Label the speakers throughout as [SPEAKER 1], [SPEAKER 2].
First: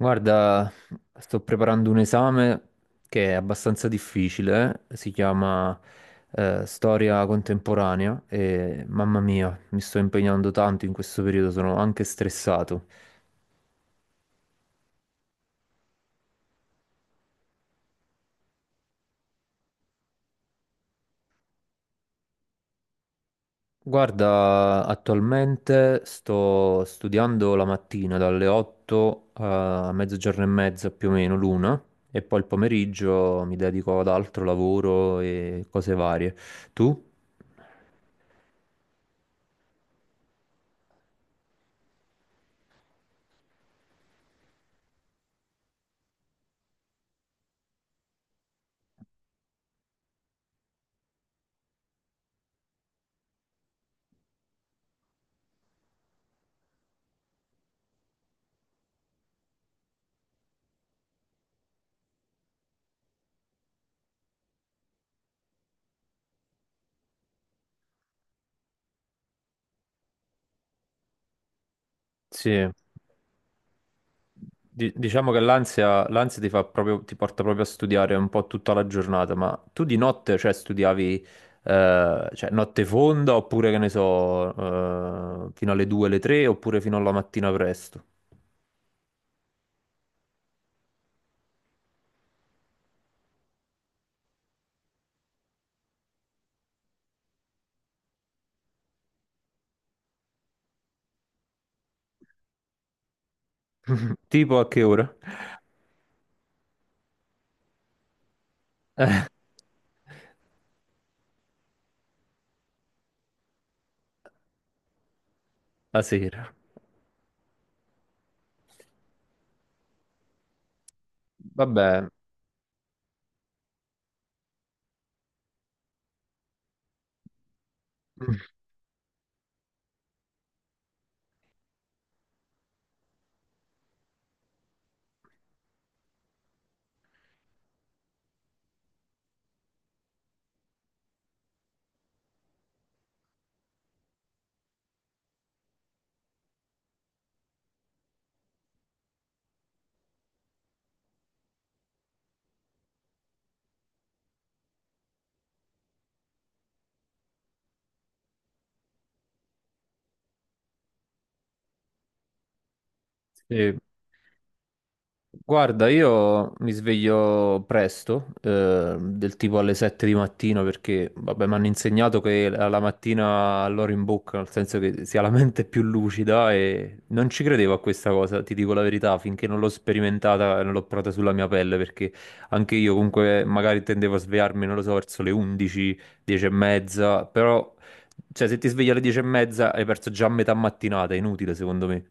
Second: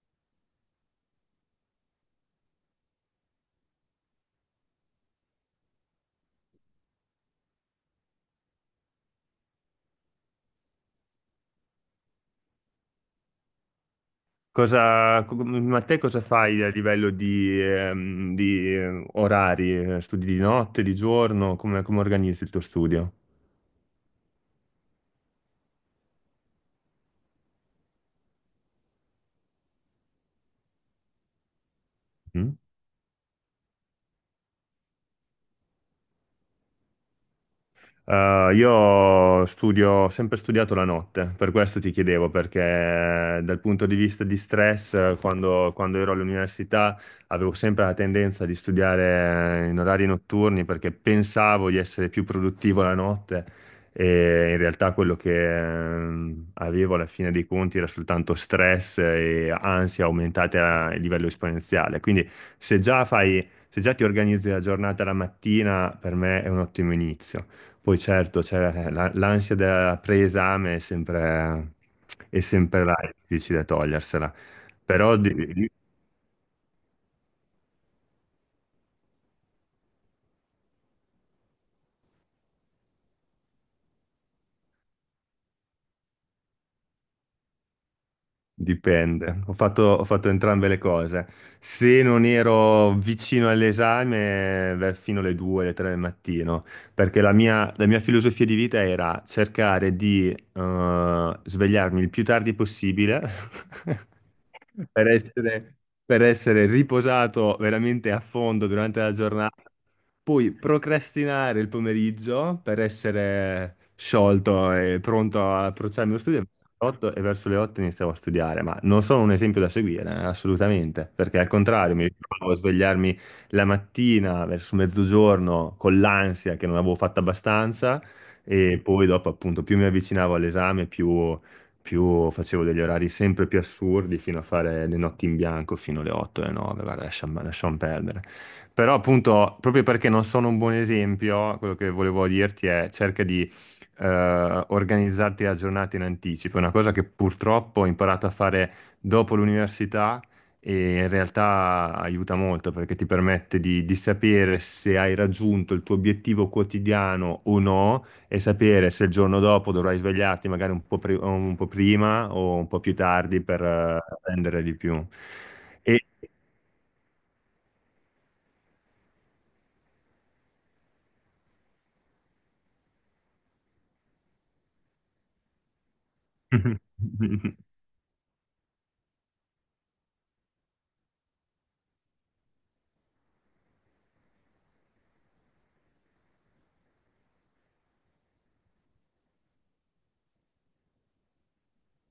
[SPEAKER 1] Guarda, sto preparando un esame che è abbastanza difficile, si chiama Storia contemporanea e mamma mia, mi sto impegnando tanto in questo periodo, sono anche stressato.
[SPEAKER 2] Ma te cosa fai a livello di orari? Studi di notte, di giorno? Come organizzi il tuo studio?
[SPEAKER 1] Guarda, attualmente sto studiando la mattina dalle 8 a mezzogiorno e mezza, più o meno l'una, e poi il
[SPEAKER 2] Mm?
[SPEAKER 1] pomeriggio mi dedico ad altro lavoro e cose varie. Tu?
[SPEAKER 2] Io studio, ho sempre studiato la notte, per questo ti chiedevo, perché dal punto di vista di stress, quando ero all'università avevo sempre la tendenza di studiare in orari notturni perché pensavo di essere più produttivo la notte e in realtà quello che avevo alla fine dei conti era soltanto stress e ansia aumentate a livello esponenziale. Quindi se già ti organizzi la giornata la mattina, per me è un ottimo inizio. Poi certo, c'è l'ansia da preesame è
[SPEAKER 1] Sì.
[SPEAKER 2] sempre là, è difficile togliersela,
[SPEAKER 1] Di-
[SPEAKER 2] però
[SPEAKER 1] Diciamo che l'ansia ti fa proprio, ti porta proprio a studiare un po' tutta la giornata, ma tu di notte, cioè, studiavi, cioè, notte fonda oppure, che ne so, fino alle 2, alle 3 oppure fino alla mattina presto?
[SPEAKER 2] dipende. Ho fatto entrambe le cose. Se non ero vicino all'esame, beh, fino alle 2, alle 3 del mattino, perché la mia filosofia di vita era cercare di svegliarmi il più tardi possibile
[SPEAKER 1] Tipo a che
[SPEAKER 2] per
[SPEAKER 1] ora?
[SPEAKER 2] essere, per essere riposato veramente a fondo durante la giornata, poi procrastinare il pomeriggio per essere sciolto e pronto a
[SPEAKER 1] La
[SPEAKER 2] approcciarmi allo studio.
[SPEAKER 1] sera.
[SPEAKER 2] 8 e verso le 8 iniziavo a studiare, ma non sono un esempio da seguire, assolutamente, perché al contrario mi
[SPEAKER 1] Vabbè,
[SPEAKER 2] ritrovavo a svegliarmi la mattina verso mezzogiorno con l'ansia che non avevo fatto abbastanza e poi dopo, appunto, più mi avvicinavo all'esame, più facevo degli orari sempre più assurdi fino a fare le notti in bianco fino alle 8 alle 9, guarda, lasciamo perdere. Però, appunto, proprio perché non sono un buon esempio, quello che volevo dirti è cerca di organizzarti la giornata in anticipo. È una cosa che purtroppo ho imparato a fare dopo l'università e in realtà aiuta molto perché ti permette di sapere se hai raggiunto il tuo obiettivo quotidiano o no e sapere se il giorno dopo dovrai svegliarti magari un po' prima o un po' più tardi per
[SPEAKER 1] sì.
[SPEAKER 2] prendere di più.
[SPEAKER 1] Guarda,
[SPEAKER 2] E...
[SPEAKER 1] io mi sveglio presto, del tipo alle 7 di mattina, perché vabbè, mi hanno insegnato che la mattina all'ora in bocca, nel senso che si ha la mente più lucida, e non ci credevo a questa cosa, ti dico la verità, finché non l'ho sperimentata e non l'ho provata sulla mia pelle, perché anche io comunque magari tendevo a svegliarmi, non lo so, verso le 11, 10 e mezza, però cioè, se ti svegli alle 10 e mezza hai perso già metà mattinata, è inutile secondo me.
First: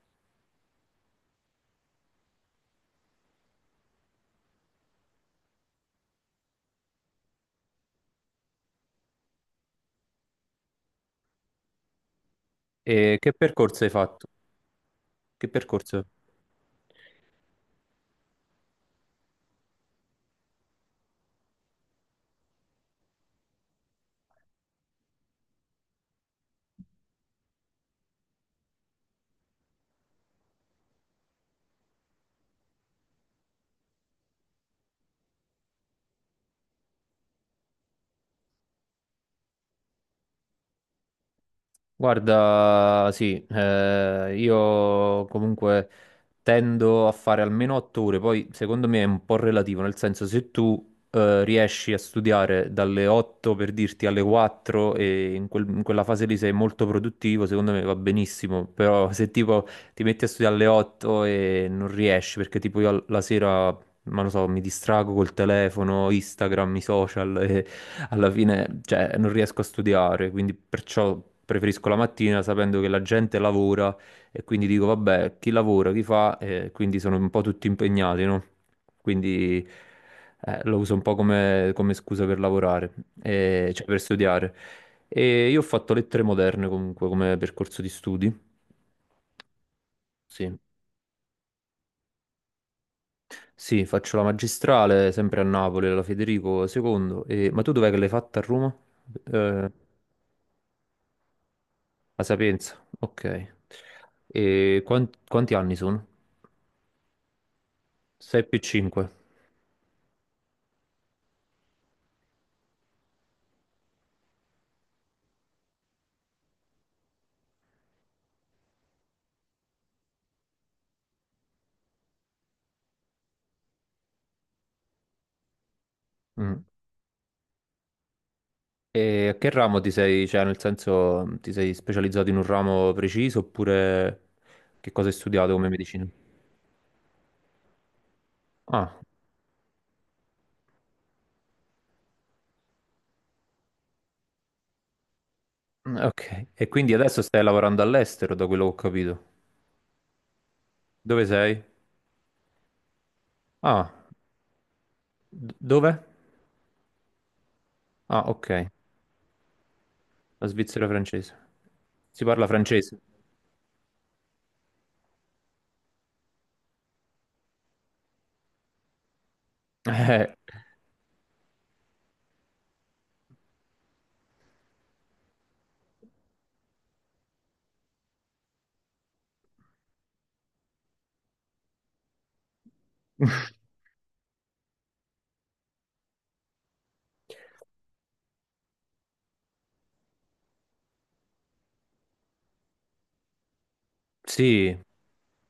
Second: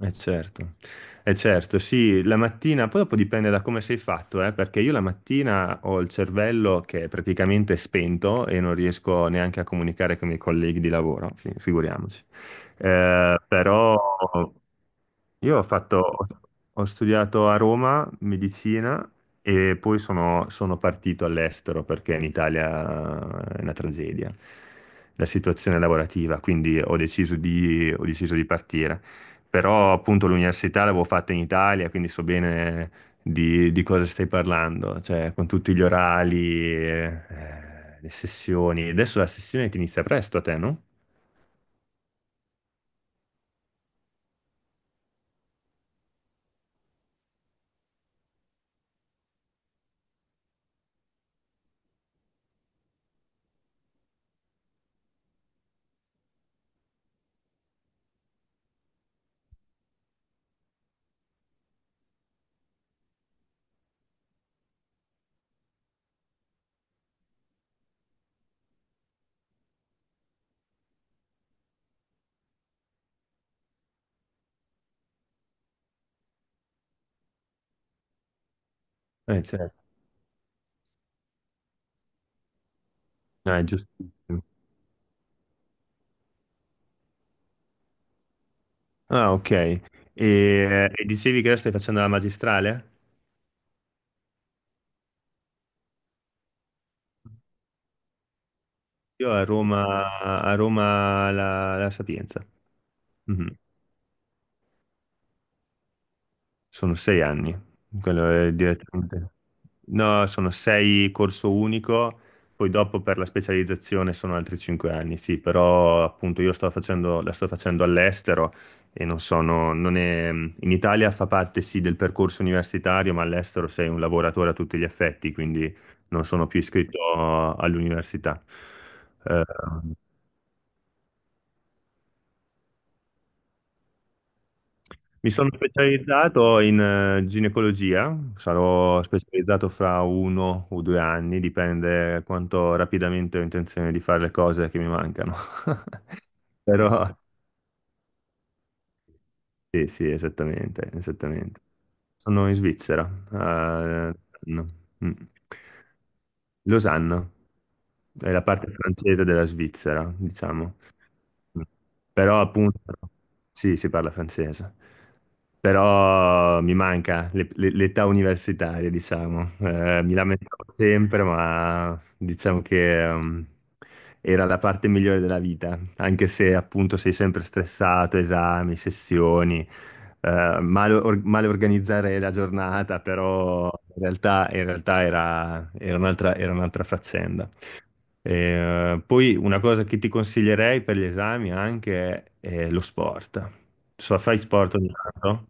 [SPEAKER 2] Eh certo, eh certo, sì, la mattina, poi dopo dipende da come sei fatto, perché io la mattina ho il cervello che è praticamente spento e non riesco neanche a comunicare con i miei colleghi di lavoro, figuriamoci.
[SPEAKER 1] E che percorso hai
[SPEAKER 2] Però
[SPEAKER 1] fatto? Che
[SPEAKER 2] io
[SPEAKER 1] percorso?
[SPEAKER 2] ho studiato a Roma medicina e poi sono partito all'estero perché in Italia è una tragedia la situazione lavorativa, quindi ho deciso di partire. Però appunto l'università l'avevo fatta in Italia, quindi so bene di cosa stai parlando, cioè con tutti gli orali, le sessioni. Adesso la sessione ti inizia presto a te, no?
[SPEAKER 1] Guarda, sì, io comunque tendo a fare almeno 8 ore, poi secondo me è un po' relativo, nel senso se tu riesci a studiare dalle 8 per dirti alle 4, e in, in quella fase lì sei molto produttivo, secondo me va benissimo, però se tipo ti metti a studiare alle 8 e non riesci perché tipo io la sera, ma lo so, mi distrago col telefono, Instagram, i social, alla fine, cioè, non riesco a studiare, quindi perciò preferisco la mattina, sapendo che la gente lavora, e quindi dico, vabbè, chi lavora, chi fa, e quindi sono un po' tutti impegnati, no? Quindi
[SPEAKER 2] Certo.
[SPEAKER 1] lo uso un po' come, scusa per lavorare,
[SPEAKER 2] Ah, è
[SPEAKER 1] cioè per
[SPEAKER 2] giustissimo.
[SPEAKER 1] studiare. E io ho fatto lettere moderne comunque come percorso di studi.
[SPEAKER 2] Ah, ok.
[SPEAKER 1] Sì.
[SPEAKER 2] E dicevi che ora stai facendo la magistrale?
[SPEAKER 1] Sì, faccio la magistrale sempre a Napoli, alla Federico II. Ma tu dov'è che l'hai fatta, a Roma?
[SPEAKER 2] Io
[SPEAKER 1] Eh,
[SPEAKER 2] A Roma la
[SPEAKER 1] La
[SPEAKER 2] Sapienza.
[SPEAKER 1] Sapienza, ok.
[SPEAKER 2] Mhm.
[SPEAKER 1] E quanti anni sono?
[SPEAKER 2] Sono 6 anni. Quello
[SPEAKER 1] 6
[SPEAKER 2] è
[SPEAKER 1] più 5.
[SPEAKER 2] direttamente. No, sono sei corso unico, poi dopo per la specializzazione sono altri 5 anni, sì, però appunto la sto facendo all'estero e non è, in Italia fa parte sì del percorso universitario, ma all'estero sei un lavoratore a tutti gli effetti, quindi non sono più iscritto all'università.
[SPEAKER 1] E a
[SPEAKER 2] Eh,
[SPEAKER 1] che ramo ti sei, cioè nel senso ti sei specializzato in un ramo preciso, oppure che cosa hai
[SPEAKER 2] Mi sono
[SPEAKER 1] studiato come medicina?
[SPEAKER 2] specializzato in ginecologia,
[SPEAKER 1] Ah,
[SPEAKER 2] sarò specializzato fra 1 o 2 anni, dipende quanto rapidamente ho intenzione di fare le cose che mi mancano.
[SPEAKER 1] mm, ok. E quindi
[SPEAKER 2] Però
[SPEAKER 1] adesso stai lavorando all'estero, da quello che ho capito.
[SPEAKER 2] sì, sì, esattamente,
[SPEAKER 1] Dove
[SPEAKER 2] esattamente.
[SPEAKER 1] sei?
[SPEAKER 2] Sono in Svizzera,
[SPEAKER 1] Ah,
[SPEAKER 2] a Losanna. Mm.
[SPEAKER 1] dove?
[SPEAKER 2] Losanna,
[SPEAKER 1] Ah,
[SPEAKER 2] è la
[SPEAKER 1] ok.
[SPEAKER 2] parte francese della Svizzera,
[SPEAKER 1] La
[SPEAKER 2] diciamo.
[SPEAKER 1] Svizzera francese. Si
[SPEAKER 2] Però
[SPEAKER 1] parla
[SPEAKER 2] appunto,
[SPEAKER 1] francese?
[SPEAKER 2] sì, si parla francese, però mi manca l'età universitaria, diciamo. Mi lamentavo
[SPEAKER 1] Eh,
[SPEAKER 2] sempre, ma diciamo che era la parte migliore della vita, anche se appunto sei sempre stressato, esami, sessioni, male, male organizzare la giornata, però in realtà era un'altra faccenda. Poi una cosa che ti consiglierei per gli esami anche è, lo sport. So, fai sport
[SPEAKER 1] sì.
[SPEAKER 2] ogni tanto?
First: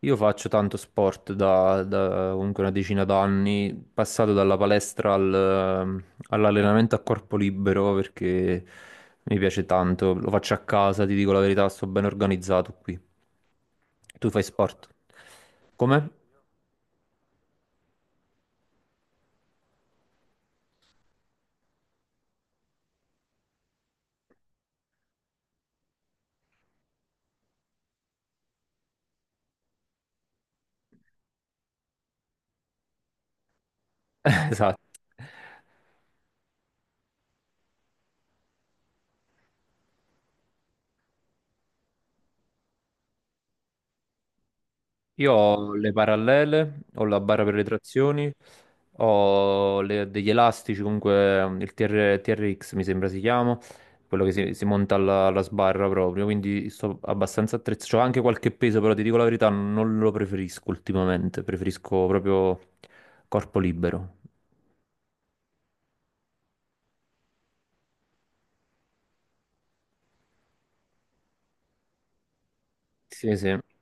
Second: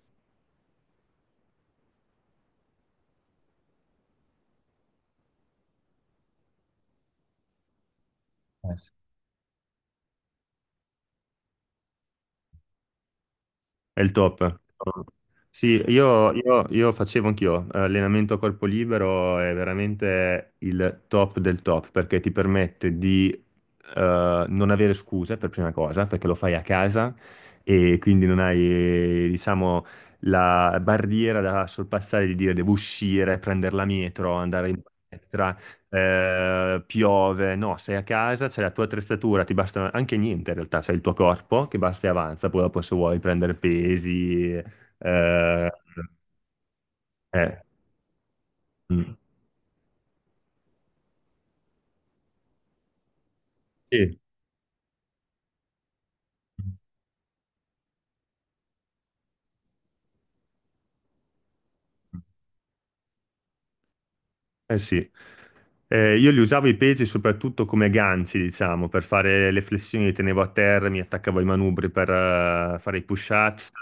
[SPEAKER 1] Io faccio tanto sport da comunque una decina d'anni, passato dalla palestra all'allenamento a corpo libero, perché
[SPEAKER 2] Eh,
[SPEAKER 1] mi piace tanto, lo faccio a casa, ti dico la verità, sto ben organizzato qui.
[SPEAKER 2] È il
[SPEAKER 1] Tu fai
[SPEAKER 2] top.
[SPEAKER 1] sport?
[SPEAKER 2] Sì,
[SPEAKER 1] Come?
[SPEAKER 2] io facevo anch'io allenamento a corpo libero, è veramente il top del top perché ti permette di non avere scuse per prima cosa, perché lo fai a casa e quindi non hai, diciamo, la barriera da sorpassare di dire devo uscire, prendere la metro, andare in palestra piove, no, sei a casa, c'è la tua attrezzatura, ti basta anche niente in realtà, c'è il tuo corpo che basta e avanza, poi dopo se vuoi prendere pesi,
[SPEAKER 1] Io ho le parallele, ho la barra per
[SPEAKER 2] eh,
[SPEAKER 1] le trazioni,
[SPEAKER 2] mm.
[SPEAKER 1] ho degli elastici, comunque il TR TRX mi sembra si chiama,
[SPEAKER 2] Sì.
[SPEAKER 1] quello che si monta alla sbarra proprio, quindi sto abbastanza attrezzato. C'ho anche qualche peso, però ti dico la verità, non lo preferisco ultimamente, preferisco proprio corpo libero.
[SPEAKER 2] Eh sì, eh, io li usavo i pesi soprattutto come ganci, diciamo, per fare le flessioni, li tenevo a terra, mi attaccavo ai manubri per fare i
[SPEAKER 1] Sì, sì,
[SPEAKER 2] push-ups.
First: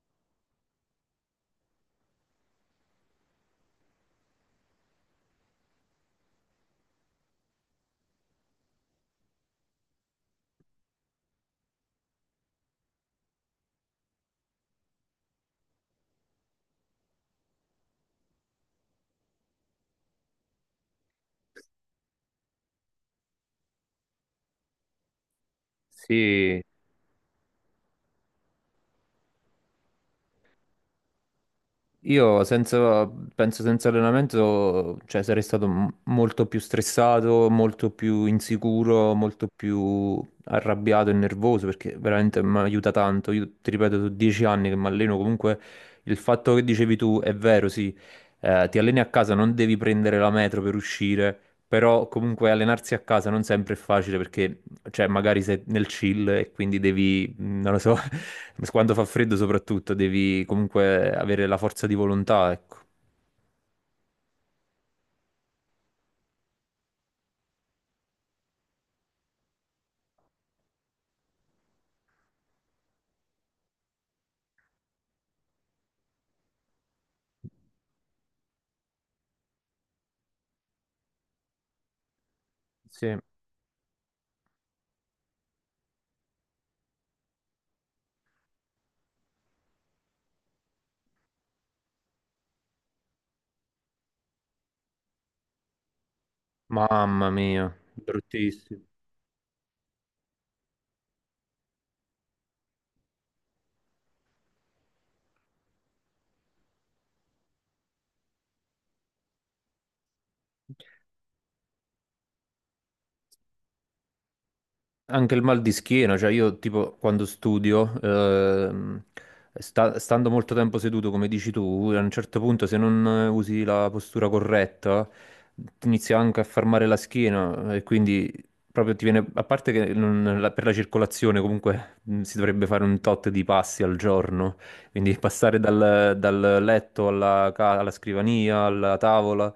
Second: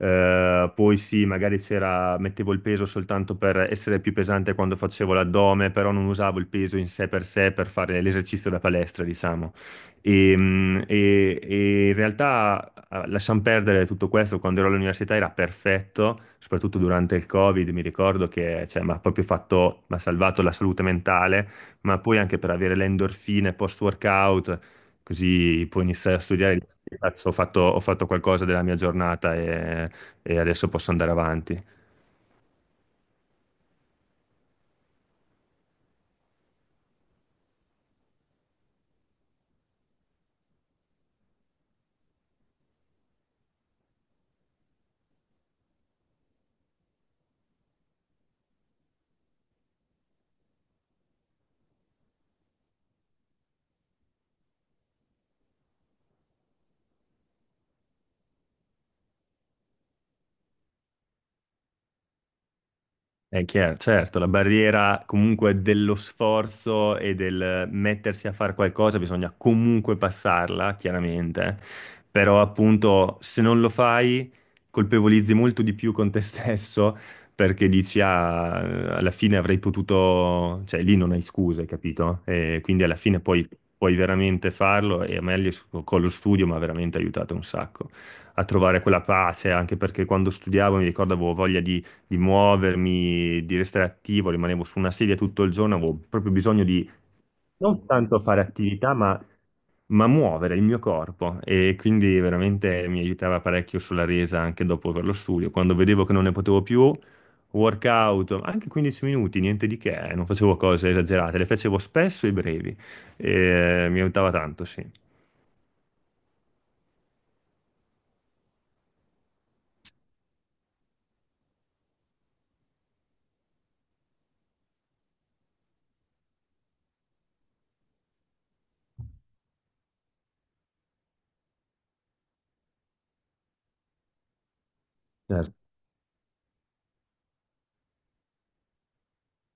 [SPEAKER 2] Poi sì, magari c'era, mettevo il peso soltanto per essere più pesante quando facevo l'addome, però non usavo il peso in sé per fare l'esercizio da palestra, diciamo. E, e in realtà lasciamo perdere tutto questo, quando ero all'università era perfetto, soprattutto durante il Covid, mi ricordo che cioè, mi ha salvato la salute mentale, ma poi anche per avere le endorfine post-workout, così puoi iniziare a studiare, e
[SPEAKER 1] sì.
[SPEAKER 2] dici, "Cazzo, ho fatto qualcosa della mia giornata e adesso posso andare avanti."
[SPEAKER 1] Io senza, penso senza allenamento, cioè, sarei stato molto più stressato, molto più insicuro, molto più arrabbiato e nervoso, perché veramente mi aiuta tanto. Io ti ripeto, sono 10 anni che mi alleno, comunque il fatto che dicevi tu è vero, sì, ti alleni a casa, non devi prendere la metro per uscire, però comunque allenarsi a casa non sempre è facile, perché cioè, magari sei nel chill e quindi devi, non lo so, quando fa freddo soprattutto, devi comunque avere la forza di volontà, ecco.
[SPEAKER 2] È chiaro, certo, la barriera comunque dello sforzo e del mettersi a fare qualcosa bisogna comunque passarla, chiaramente, però appunto se non lo fai colpevolizzi molto di più con te stesso perché dici ah, alla fine avrei potuto, cioè lì non hai scuse, capito? E quindi alla
[SPEAKER 1] Sì,
[SPEAKER 2] fine poi puoi veramente farlo e a me lì con lo studio mi ha veramente aiutato un sacco a trovare quella pace, anche perché quando studiavo mi ricordavo voglia di muovermi, di restare attivo, rimanevo su una sedia tutto il giorno, avevo proprio bisogno di
[SPEAKER 1] mamma mia,
[SPEAKER 2] non tanto fare
[SPEAKER 1] bruttissimo.
[SPEAKER 2] attività, ma muovere il mio corpo e quindi veramente mi aiutava parecchio sulla resa anche dopo per lo studio. Quando vedevo che non ne potevo più, workout, anche 15 minuti, niente di che, non facevo cose esagerate, le facevo spesso e brevi e mi aiutava tanto, sì.
[SPEAKER 1] Anche il mal di schiena, cioè io tipo quando studio, stando molto tempo seduto come dici tu, a un certo punto, se non usi la postura corretta, ti inizia anche a fermare la schiena, e quindi proprio ti viene, a parte che per la circolazione comunque si dovrebbe fare un tot di passi al giorno, quindi
[SPEAKER 2] Certo.
[SPEAKER 1] passare dal, letto alla scrivania, alla tavola.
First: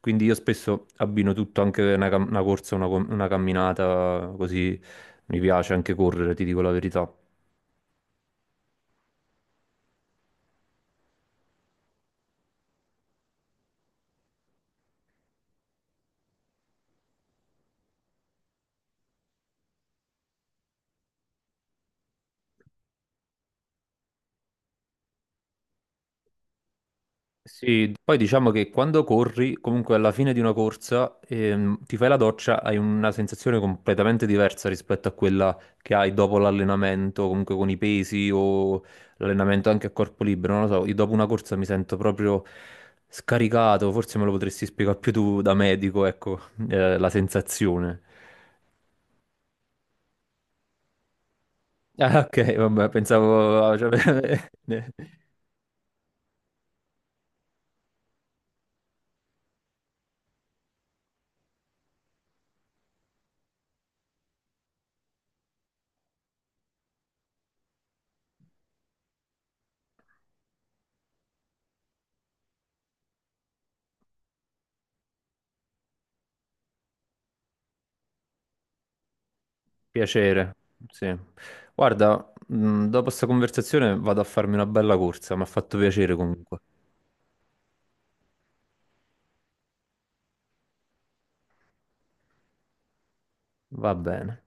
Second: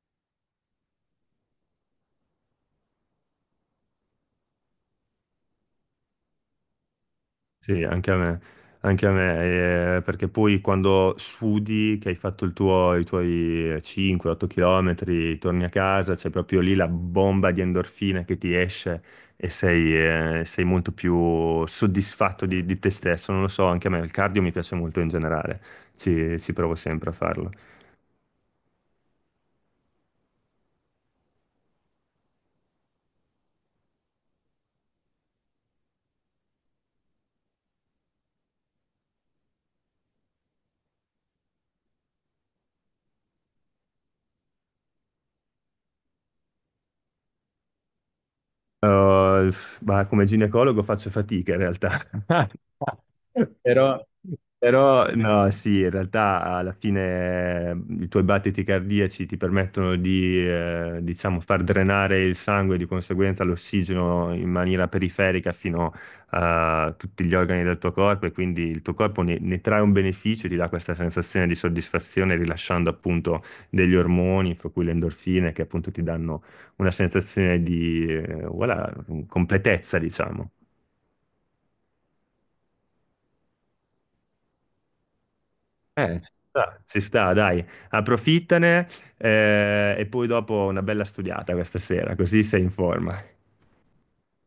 [SPEAKER 1] Quindi io spesso abbino tutto, anche una corsa, una camminata, così. Mi piace anche correre, ti dico la verità.
[SPEAKER 2] Sì, anche a me, perché poi quando sudi, che hai fatto i tuoi 5-8 km, torni a casa, c'è proprio lì la bomba di endorfina che ti esce e sei, sei molto più soddisfatto di te stesso, non lo so, anche a me il cardio mi piace molto in generale, ci provo sempre a farlo.
[SPEAKER 1] Sì, poi diciamo che quando corri, comunque alla fine di una corsa, ti fai la doccia, hai una sensazione completamente diversa rispetto a quella che hai dopo l'allenamento, comunque con i pesi o l'allenamento anche a corpo libero. Non lo so, io dopo una corsa mi sento proprio scaricato, forse me lo potresti spiegare più tu da medico, ecco, la sensazione.
[SPEAKER 2] Uh, ma come ginecologo faccio fatica in realtà.
[SPEAKER 1] Ah, ok, vabbè, pensavo...
[SPEAKER 2] Però,
[SPEAKER 1] cioè,
[SPEAKER 2] però, no, sì, in realtà alla fine i tuoi battiti cardiaci ti permettono diciamo, far drenare il sangue e di conseguenza l'ossigeno in maniera periferica fino a tutti gli organi del tuo corpo e quindi il tuo corpo ne trae un beneficio, ti dà questa sensazione di soddisfazione rilasciando appunto degli ormoni, fra cui le endorfine, che appunto ti danno una sensazione di voilà, completezza, diciamo.
[SPEAKER 1] piacere, sì. Guarda, dopo questa conversazione vado a farmi una bella corsa, mi ha fatto piacere
[SPEAKER 2] Ci
[SPEAKER 1] comunque.
[SPEAKER 2] sta. Si sta, dai, approfittane e poi dopo una bella studiata questa sera, così sei in forma.
[SPEAKER 1] Va bene.